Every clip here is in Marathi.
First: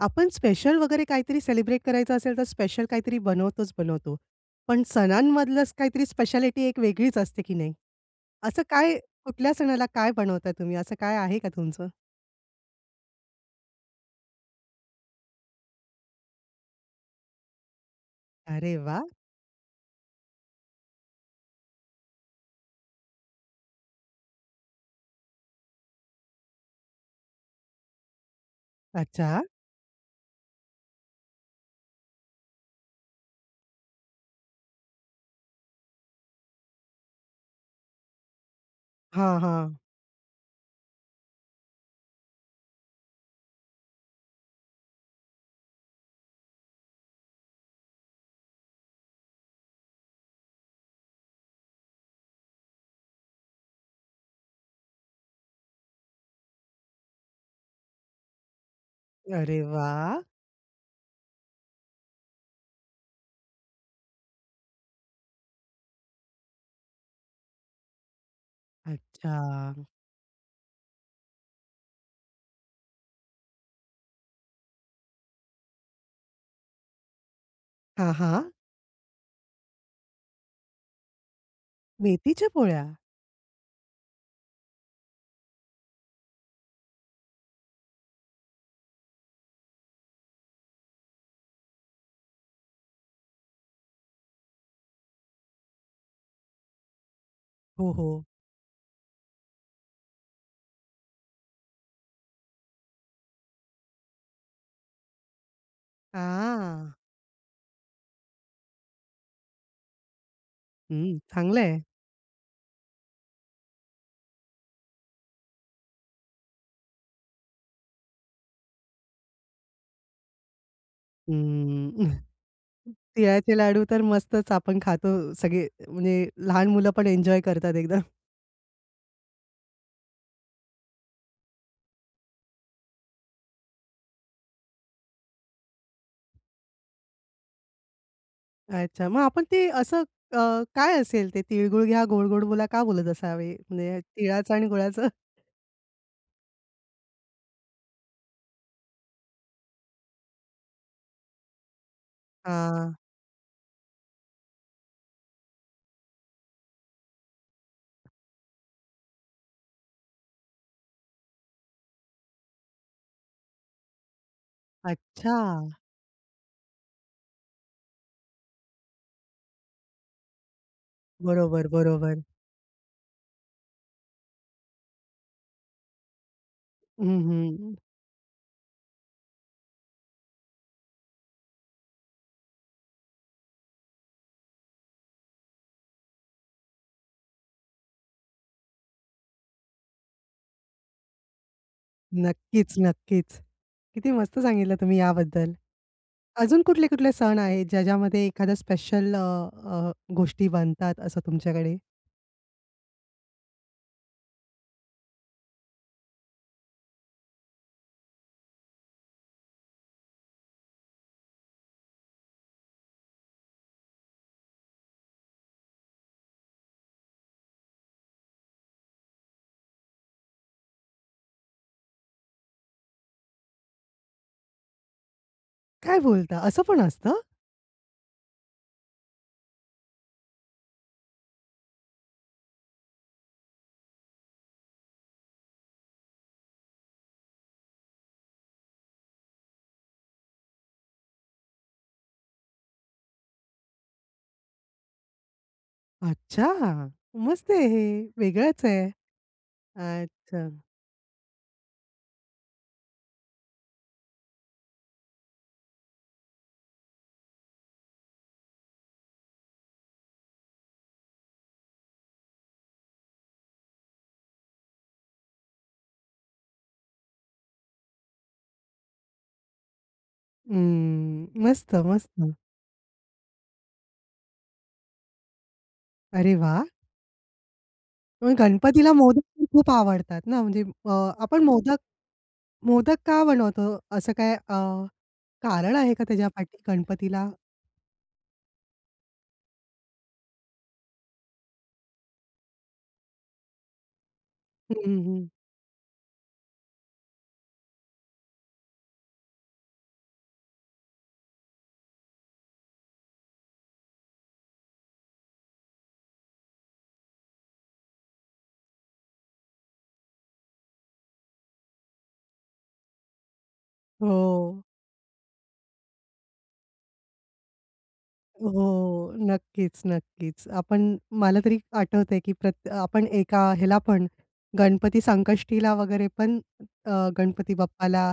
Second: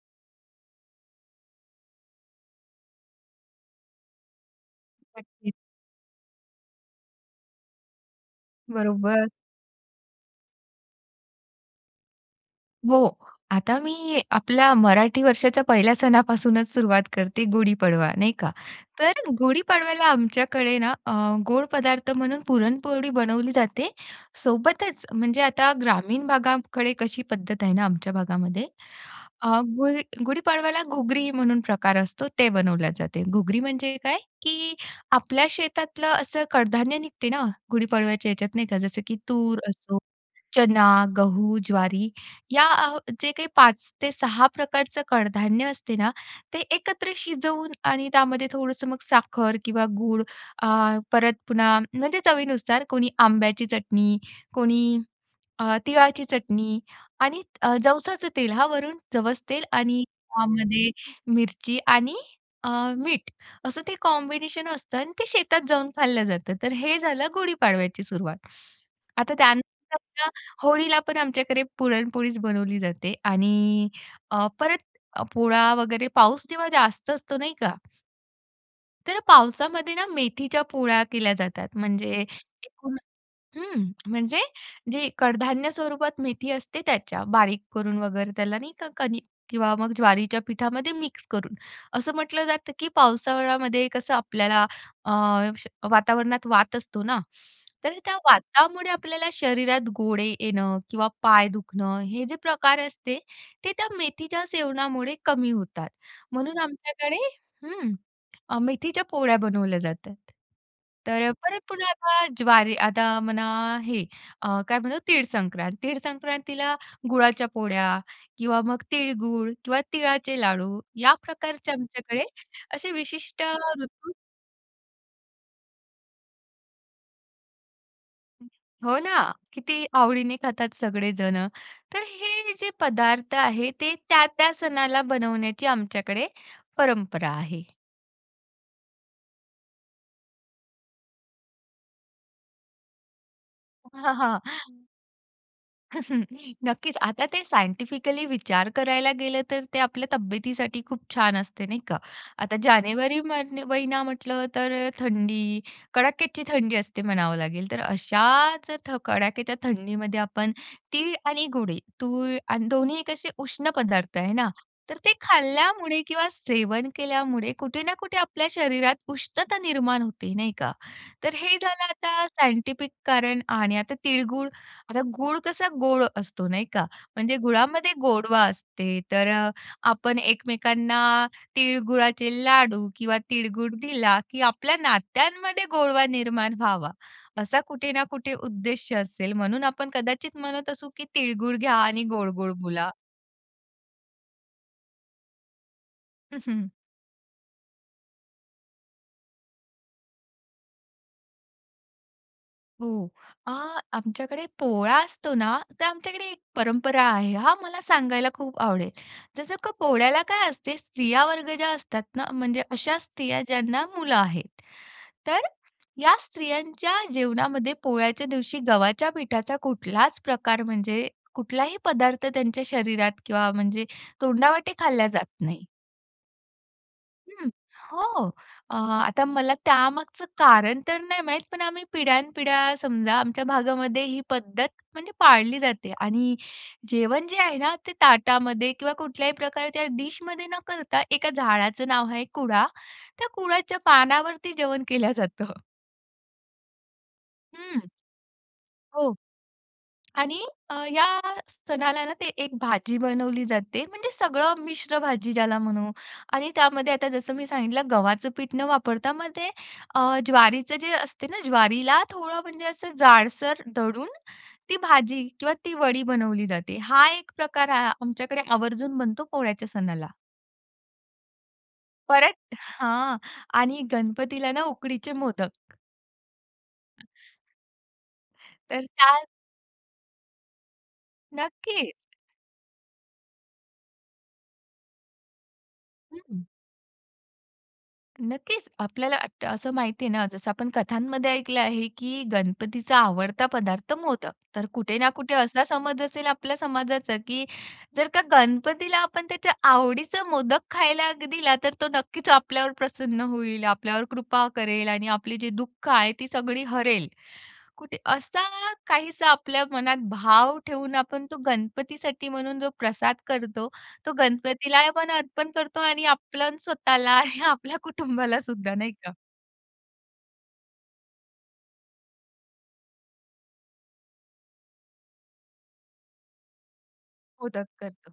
आपण स्पेशल वगैरे काहीतरी सेलिब्रेट करायचं असेल तर स्पेशल काहीतरी बनवतोच, बनवतो. पण नक्कीच, सणांमधलं असं काहीतरी स्पेशालिटी एक वेगळीच असते की नाही? असं काय, बरोबर. कुठल्या सणाला काय बनवता तुम्ही असं काय आहे का तुमचं? हो, आता मी आपल्या मराठी वर्षाच्या पहिल्या सणापासूनच सुरुवात करते गुढी पाडवा, नाही का? अरे वाह! तर गुढी पाडव्याला आमच्याकडे ना अ, गोड पदार्थ म्हणून पुरणपोळी बनवली जाते. सोबतच म्हणजे आता ग्रामीण भागाकडे कशी पद्धत आहे ना आमच्या भागामध्ये, अच्छा. अ, गुढी गुढीपाडव्याला घुगरी म्हणून प्रकार असतो ते बनवल्या जाते. घुगरी म्हणजे काय? की आपल्या शेतातलं असं कडधान्य निघते ना गुढीपाडव्याच्या ह्याच्यात नाही का जसं की हां, तूर हां. असो, चना, गहू, ज्वारी या अ, जे काही 5 ते 6 प्रकारचं कडधान्य असते ना ते एकत्र शिजवून आणि त्यामध्ये थोडंसं मग साखर, किंवा गूळ अ, परत पुन्हा म्हणजे चवीनुसार कोणी आंब्याची चटणी कोणी अ, तिळाची चटणी आणि अ, जवसाचं तेल हां वरून, जवस अरे तेल आणि वाह! त्यामध्ये मिरची आणि अ, मीठ असं ते कॉम्बिनेशन असतं आणि ते शेतात जाऊन खाल्लं जातं. तर हे झालं गुढीपाडव्याची सुरुवात आता अच्छा. त्यानंतर होळीला पण आमच्याकडे पुरणपोळीच बनवली जाते आणि अ, परत पोळा वगैरे पाऊस जेव्हा जास्त असतो नाही का हां, हां. तर पावसामध्ये ना, मेथीच्या पोळ्या केल्या जातात. म्हणजे मेथीच्या पोळ्या? एकूण हं म्हणजे जे कडधान्य स्वरूपात मेथी असते त्याच्या. बारीक करून वगैरे त्याला नाही का, कणीक मग ज्वारीच्या पिठामध्ये मिक्स करून. असं म्हटलं जातं, की पावसाळ्यामध्ये कसं आपल्याला अ, श वातावरणात वात असतो ना. हो, तर त्या हो. वातामुळे आपल्याला शरीरात गोळे येणं किंवा पाय दुखणं हे जे प्रकार असते, ते त्या मेथीच्या सेवनामुळे कमी होतात. म्हणून हां. आमच्याकडे हं, अ, मेथीच्या पोळ्या बनवल्या जातात. हं. तर परत चांगलं आहे. पुन्हा आता ज्वारी आता म्हणा हे, अ, काय म्हणतात तीळ संक्रांत. तीळ संक्रांतीला गुळाच्या पोळ्या किंवा मग तिळगूळ किंवा तिळाचे लाडू या प्रकारचे हं. आमच्याकडे असे विशिष्ट तिळाचे लाडू तर ऋतू मस्तच आपण खातो सगळे, म्हणजे लहान मुलं पण एन्जॉय करतात एकदम. हो ना. किती आवडीने खातात सगळे जणं. तर हे जे पदार्थ आहे ते त्या-त्या सणाला बनवण्याची आमच्याकडे परंपरा आहे. अच्छा. मग आपण ते असं अ, काय असेल ते "तीळगुळ घ्या गोड गोड बोला," का बोलत असावे? म्हणजे तिळाचं आणि गुळाचं नक्कीच. आता ते सायंटिफिकली विचार करायला गेलं तर ते आपल्या तब्येतीसाठी खूप छान असते नाही का. आता हां. जानेवारी म महिना म्हटलं तर थंडी कडाक्याची थंडी असते म्हणावं लागेल. तर अशाच थ कडाक्याच्या थंडीमध्ये आपण, तीळ आणि गुडी. तूळ आणि 2न्ही कसे उष्ण पदार्थ आहे ना. तर ते अच्छा. खाल्ल्यामुळे किंवा सेवन केल्यामुळे कुठे ना कुठे आपल्या शरीरात उष्णता निर्माण होते नाही का. तर हे बरोबर, झालं बरोबर. आता सायंटिफिक कारण आणि आता तिळगूळ आता गूळ कसा गोड असतो नाही का. हं, म्हणजे हं. गुळामध्ये गोडवा असते तर अ, आपण एकमेकांना तिळगुळाचे लाडू किंवा तिळगुळ दिला की आपल्या नात्यांमध्ये गोडवा निर्माण व्हावा, असा कुठे ना कुठे उद्देश्य असेल. म्हणून आपण कदाचित म्हणत असू की, "तिळगुळ घ्या आणि गोड गोड नक्कीच, बोला." नक्कीच. किती मस्त सांगितलं तुम्ही याबद्दल. अजून कुठले, कुठले सण आहेत, ज्या ज्यामध्ये एखाद्या स्पेशल अ, अ, गोष्टी बनतात असं तुमच्याकडे? हो, अ, आमच्याकडे पोळा असतो ना तर आमच्याकडे एक परंपरा आहे हां. मला सांगायला खूप आवडेल. जसं का पोळ्याला काय असते स्त्रिया वर्ग ज्या असतात ना म्हणजे अशा स्त्रिया ज्यांना मुलं आहेत. तर या स्त्रियांच्या जेवणामध्ये पोळ्याच्या दिवशी गव्हाच्या पिठाचा कुठलाच प्रकार म्हणजे कुठलाही पदार्थ त्यांच्या शरीरात किंवा म्हणजे तोंडावाटे खाल्ला जात नाही. काय बोलता असं पण असतं? हं, हो. अ, आता मला त्यामागचं कारण तर नाही माहीत पण आम्ही पिढ्यानपिढ्या समजा आमच्या भागामध्ये ही पद्धत म्हणजे पाळली जाते आणि जेवण जे आहे ना ते ताटामध्ये किंवा कुठल्याही प्रकारच्या डिशमध्ये न करता एका झाडाचं नाव आहे कुळा, त्या कुळाच्या पानावरती जेवण केल्या जातं. अच्छा! मस्त आहे हं. हे. वेगळच आहे, हो आणि अच्छा. अ, या सणाला ना ते एक भाजी बनवली जाते म्हणजे सगळं मिश्र भाजी ज्याला म्हणू आणि त्यामध्ये आता जसं मी सांगितलं गव्हाचं पीठ न वापरता मग ते अ, ज्वारीचं जे असते ना ज्वारीला थोडं म्हणजे असं जाडसर दळून, ती भाजी किंवा ती वडी बनवली जाते हा एक प्रकार आहे आमच्याकडे आवर्जून बनतो पोळ्याच्या सणाला. हं, मस्त, मस्त. परत हां आणि गणपतीला ना, उकडीचे मोदक. अरे वाह! पण तर गणपतीला त्या मोदक तर खूप आवडतात ना म्हणजे अ, आपण मोदक नक्कीच. मोदक का बनवतो? असं काही अ, कारण आहे का हं, त्याच्या हं. पाठी गणपतीला? नक्कीच आपल्याला अट असं माहिती आहे ना जसं आपण कथांमध्ये ऐकलं आहे, की गणपतीचा आवडता पदार्थ मोदक. तर हं, कुठे ना हं. कुठे असा समज असेल आपल्या समाजाचा, की जर का गणपतीला आपण त्याच्या आवडीचा मोदक खायला दिला. तर तो नक्कीच आपल्यावर प्रसन्न होईल, आपल्यावर कृपा करेल आणि आपली जी दुःख आहे ती सगळी हरेल. कुठे असा काहीसा आपल्या मनात भाव ठेवून आपण तो गणपतीसाठी म्हणून जो प्रसाद करतो, तो हो. गणपतीला आपण अर्पण करतो आणि आपल्या स्वतःला आणि आपल्या कुटुंबाला सुद्धा, नाही हो, का? नक्कीच, नक्कीच आपण मला तरी आठवतंय, की प्रत्य आपण एका ह्याला पण गणपती संकष्टीला वगैरे पण अ, गणपती मोदक बाप्पाला करतो.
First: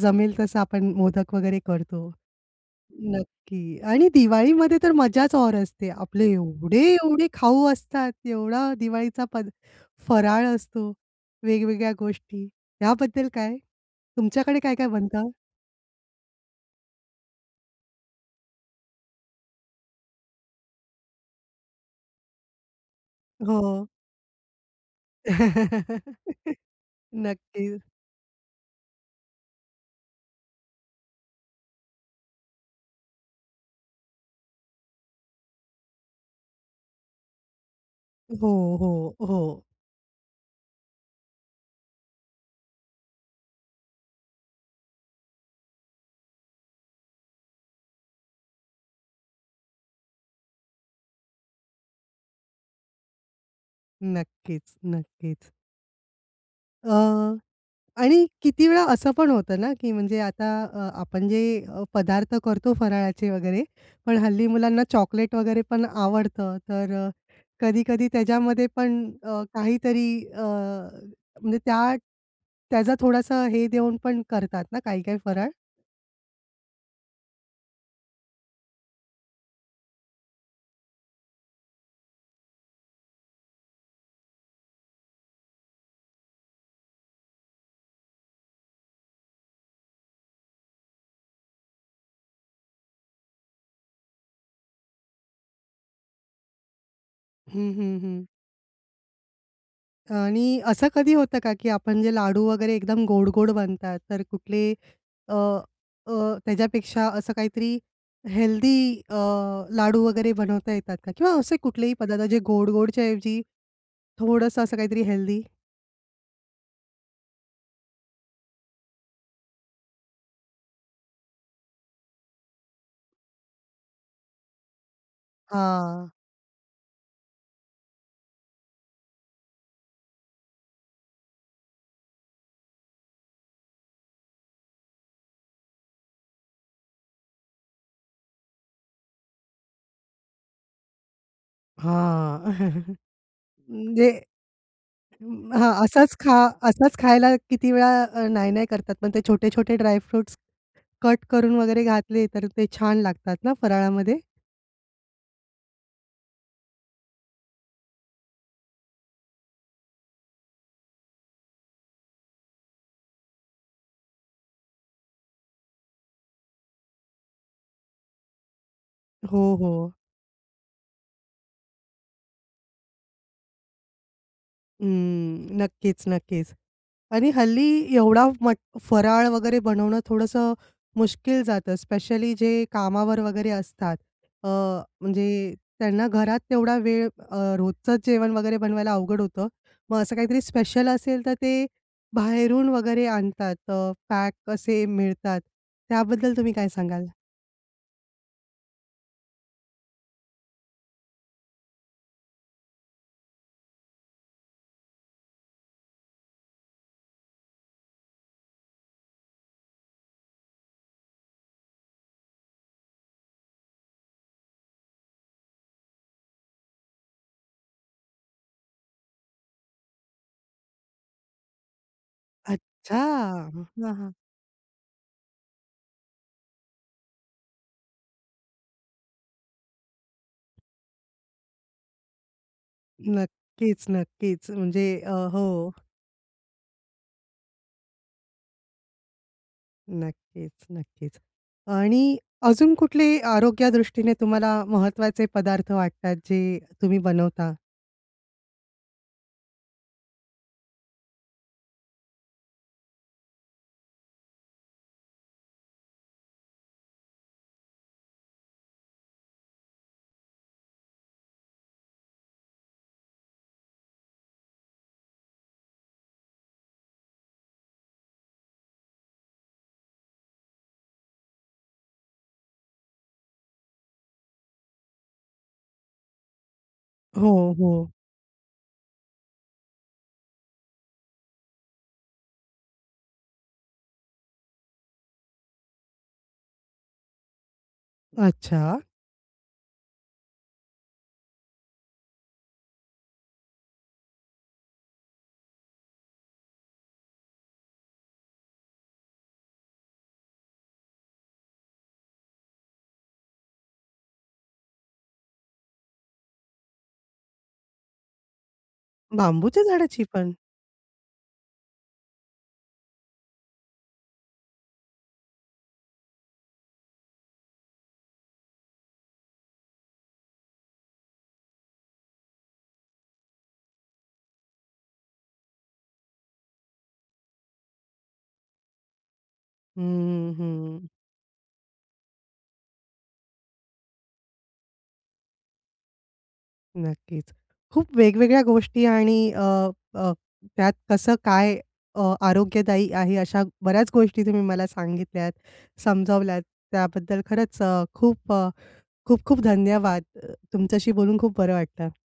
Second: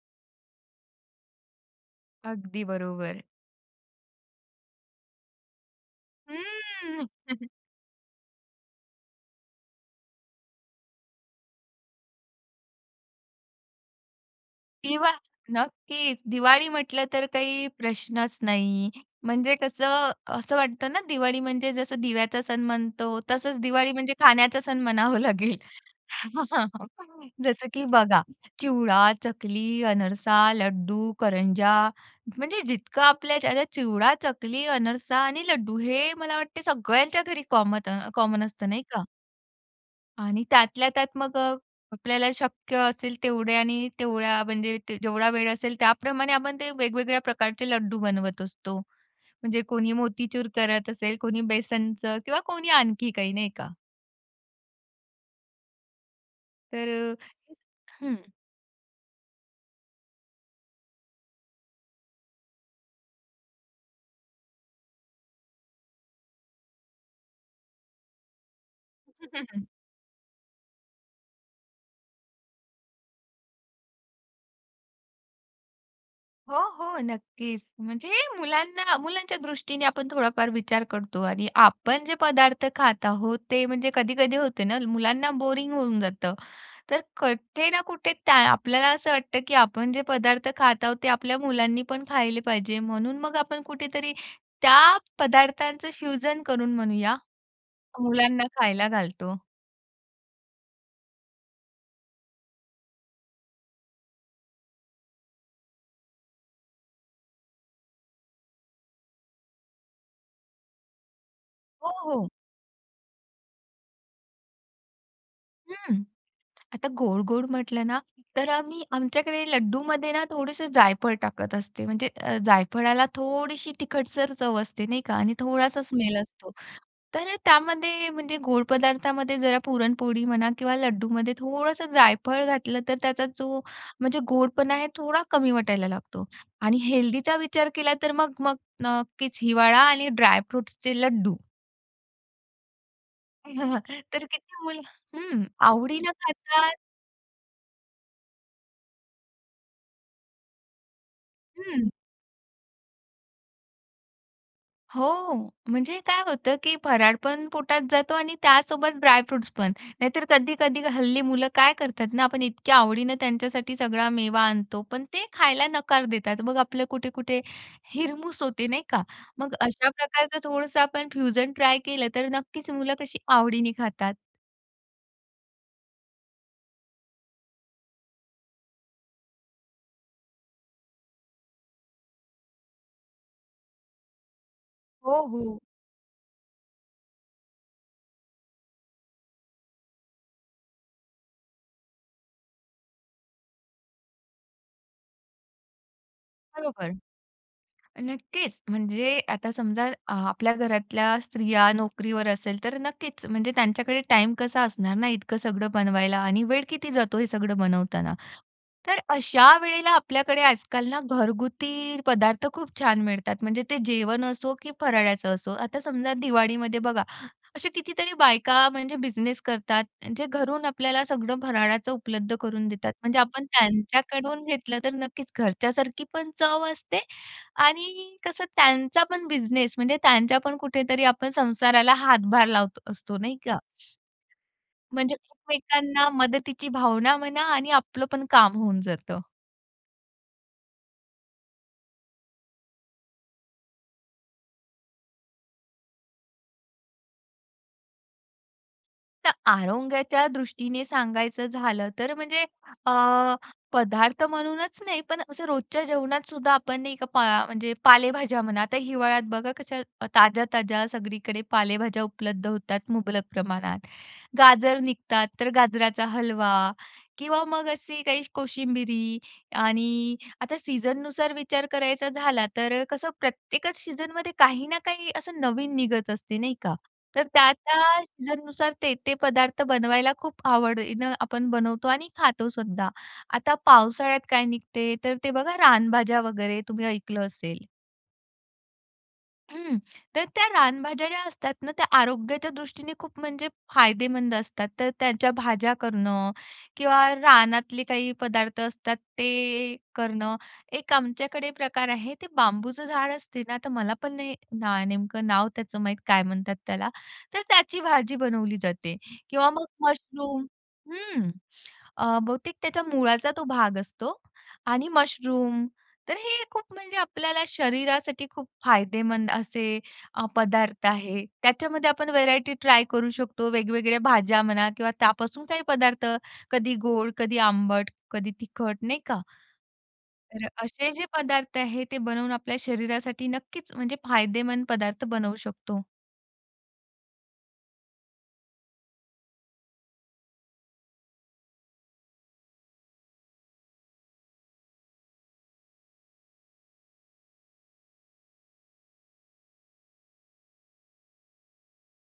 जमेल तसं आपण मोदक वगैरे करतो. अगदी बरोबर. नक्की आणि दिवाळीमध्ये तर मज्जाच और असते आपले हम्म. एवढे-एवढे खाऊ असतात, एवढा दिवाळीचा पद फराळ असतो, वेगवेगळ्या गोष्टी याबद्दल काय? तुमच्याकडे काय-काय दिवा बनतं? नक्कीच दिवाळी म्हटलं तर काही प्रश्नच नाही. म्हणजे कसं, असं वाटतं ना, दिवाळी म्हणजे जसं दिव्याचा सण म्हणतो. तसंच हो. दिवाळी म्हणजे खाण्याचा सण म्हणावा लागेल. जसं नक्कीच की बघा चिवडा, चकली, अनरसा, लड्डू, करंजा म्हणजे जितकं आपल्याच्याने चिवडा, चकली, अनरसा आणि लड्डू हे मला वाटतं सगळ्यांच्या घरी कॉमत अ, कॉमन असतं, हो, नाही का? हो, हो. आणि त्यातल्या त्यात मग अ, आपल्याला शक्य असेल तेवढे आणि तेवढ्या म्हणजे जेवढा वेळ असेल त्याप्रमाणे आपण ते वेगवेगळ्या प्रकारचे लड्डू बनवत असतो. म्हणजे कोणी मोतीचूर करत असेल, कोणी बेसनचं किंवा कोणी आणखी काही, नाही का. नक्कीच नक्कीच. अ, तर अ हं. आणि किती वेळा असं पण होतं ना की म्हणजे आता अ, आपण जे अ, पदार्थ करतो फराळाचे वगैरे पण हल्ली मुलांना चॉकलेट वगैरे पण आवडतं तर अ, कधी-कधी त्याच्यामध्ये पण हं, अ, हं, हं. काहीतरी अ म्हणजे त्या त्याचा थोडासा हे देऊन पण करतात ना काही-काही फराळ? हो, हो, नक्कीच. म्हणजे मुलांना मुलांच्या दृष्टीने आपण थोडाफार विचार करतो आणि आपण जे पदार्थ खात आहोत ते म्हणजे कधी-कधी होते ना, मुलांना बोरिंग होऊन जातं. तर कुठे ना कुठे त्या आपल्याला असं वाटतं की आपण जे पदार्थ खात आहोत ते आपल्या मुलांनीपण खाल्ले पाहिजे म्हणून मग आपण कुठेतरी त्या पदार्थांचं फ्युजन करून म्हणूया हं, हं, हं. मुलांना खायला घालतो. आणि असं कधी होतं का, की आपण जे लाडू वगैरे एकदम गोड-गोड बनतात. तर कुठले अ अ, त्याच्यापेक्षा असं काहीतरी हेल्दी अ, लाडू वगैरे बनवता येतात का किंवा असे हो, कुठलेही पदार्थ हो. जे गोड गोडच्या ऐवजी थोडंसं असं काहीतरी हेल्दी? हं. आता गोड-गोड म्हटलं ना तर आम्ही आमच्याकडे लड्डूमध्ये ना थोडंसं जायफळ टाकत असते. म्हणजे अ, जायफळाला थोडीशी तिखटसर चव असते नाही का आणि थोडासा हां. स्मेल असतो. तर अ, त्यामध्ये म्हणजे गोड पदार्थामध्ये जरा पुरणपोळी म्हणा किंवा लड्डूमध्ये थोडंसं जायफळ घातलं तर त्याचा जो म्हणजे गोडपणा आहे थोडा कमी वाटायला लागतो. आणि हेल्दीचा विचार केला तर मग मग नक्कीच हिवाळा आणि ड्रायफ्रुट्सचे लड्डू. हां. म्हणजे तर किती मुलं हं, अं, हां, आवडीने असाच खा खातात असाच खायला किती वेळा अ, नाही-नाही करतात पण ते छोटे-छोटे ड्राय फ्रुट्स कट करून वगैरे हं. घातले तर ते छान लागतात ना फराळामध्ये. हो, म्हणजे काय होतं, की फराळ पण पोटात जातो आणि त्यासोबत ड्राय फ्रुट्स पण नाहीतर कधी-कधी हल्ली मुलं काय करतात ना आपण इतक्या आवडीने त्यांच्यासाठी सगळा मेवा आणतो पण ते खायला नकार देतात मग आपलं कुठे-कुठे हिरमूस होते नाही का. हो, मग अशा हो. प्रकारचं थोडंसं आपण फ्युजन ट्राय केलं तर नक्कीच मुलं कशी आवडीने खातात. अं, नक्कीच, नक्कीच आणि हल्ली एवढा मट फराळ वगैरे बनवणं थोडंसं मुश्कील जातं, स्पेशली जे कामावर वगैरे असतात. अ, हो, म्हणजे हो. त्यांना घरात तेवढा वेळ अ, रोजचंच जेवण वगैरे बनवायला अवघड होतं मग असं काहीतरी स्पेशल असेल तर ते बाहेरून वगैरे आणतात अ, पॅक कसे मिळतात, त्याबद्दल तुम्ही काय बरोबर, सांगाल? नक्कीच. म्हणजे आता समजा अ, आपल्या घरातल्या स्त्रिया नोकरीवर असेल तर नक्कीच म्हणजे त्यांच्याकडे टाईम कसा असणार ना इतकं सगळं बनवायला आणि वेळ किती जातो हे सगळं बनवताना. तर अशा वेळेला आपल्याकडे आजकाल ना घरगुती पदार्थ खूप छान मिळतात. म्हणजे ते जेवण असो की फराळ्याचं असो आता समजा दिवाळीमध्ये बघा अशा कितीतरी बायका म्हणजे बिझनेस करतात म्हणजे घरून आपल्याला सगळं फराळाचं उपलब्ध करून देतात अच्छा. म्हणजे आपण हां, हां. त्यांच्याकडून घेतलं तर नक्कीच घरच्यासारखी पण चव असते आणि कसं त्यांचा पण बिझनेस म्हणजे त्यांचा पण कुठेतरी आपण संसाराला हातभार लावत असतो नाही का? नक्कीच, नक्कीच. म्हणजे अ, म्हणजे हो. एकमेकांना मदतीची भावना म्हणा आणि आपलं पण काम होऊन जातं. नक्कीच, नक्कीच आणि अजून कुठलेही आरोग्य दृष्टीने तुम्हाला महत्वाचे पदार्थ वाटतात जे तुम्ही बनवता? तर आरोग्याच्या दृष्टीने सांगायचं झालं तर म्हणजे अ, पदार्थ म्हणूनच नाही पण असं रोजच्या जेवणात सुद्धा आपण नाही का पा म्हणजे पालेभाज्या म्हणा आता हिवाळ्यात बघा कशा ताज्या-ताज्या सगळीकडे पालेभाज्या उपलब्ध होतात मुबलक प्रमाणात. गाजर निघतात तर गाजराचा हलवा किंवा मग अशी काही कोशिंबिरी आणि आता सीझननुसार विचार करायचा झाला तर कसं प्रत्येकच सीझनमध्ये काही ना काही असं नवीन निघत असते नाही का. तर हो, त्या-त्या हो. सीझननुसार ते-ते पदार्थ बनवायला खूप आवडीनं आपण बनवतो आणि खातोसुद्धा. आता पावसाळ्यात काय निघते तर ते बघा रानभाज्या वगैरे तुम्ही ऐकलं असेल. अच्छा! हं तर त्या रानभाज्या ज्या असतात ना त्या आरोग्याच्या दृष्टीने खूप म्हणजे फायदेमंद असतात. तर त्यांच्या भाज्या करणं किंवा रानातले काही पदार्थ असतात ते करणं एक आमच्याकडे प्रकार आहे ते बांबूचं झाड असते ना तर मला पण नाही ना नेमकं नाव त्याचं माहीत काय म्हणतात त्याला तर त्याची भाजी बनवली जाते किंवा बांबूच्या मग झाडाची पण? मशरूम हं. अ, बहुतेक त्याच्या मुळाचा तो भाग असतो आणि मशरूम तर हे खूप म्हणजे आपल्याला शरीरासाठी खूप फायदेमंद असे पदार्थ आहे. त्याच्यामध्ये आपण व्हरायटी ट्राय करू शकतो वेगवेगळ्या भाज्या म्हणा किंवा त्यापासून काही पदार्थ कधी गोड, कधी आंबट, कधी तिखट नाही का. हं, तर अ, हं. असे जे पदार्थ आहेत ते बनवून आपल्या शरीरासाठी नक्कीच म्हणजे फायदेमंद पदार्थ बनवू शकतो. नक्कीच. खूप वेगवेगळ्या गोष्टी आणि अ, अ, त्यात कसं काय अ, आरोग्यदायी आहे. अशा बऱ्याच गोष्टी तुम्ही मला सांगितल्यात, समजावल्यात त्याबद्दल खरंच अ, खूप अ, खूप खूप धन्यवाद तुमच्याशी बोलून खूप बरं वाटलं.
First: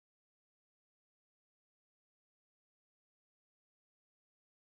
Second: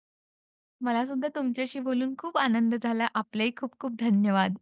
मला सुद्धा तुमच्याशी बोलून खूप आनंद झाला आपलेही खूप खूप धन्यवाद.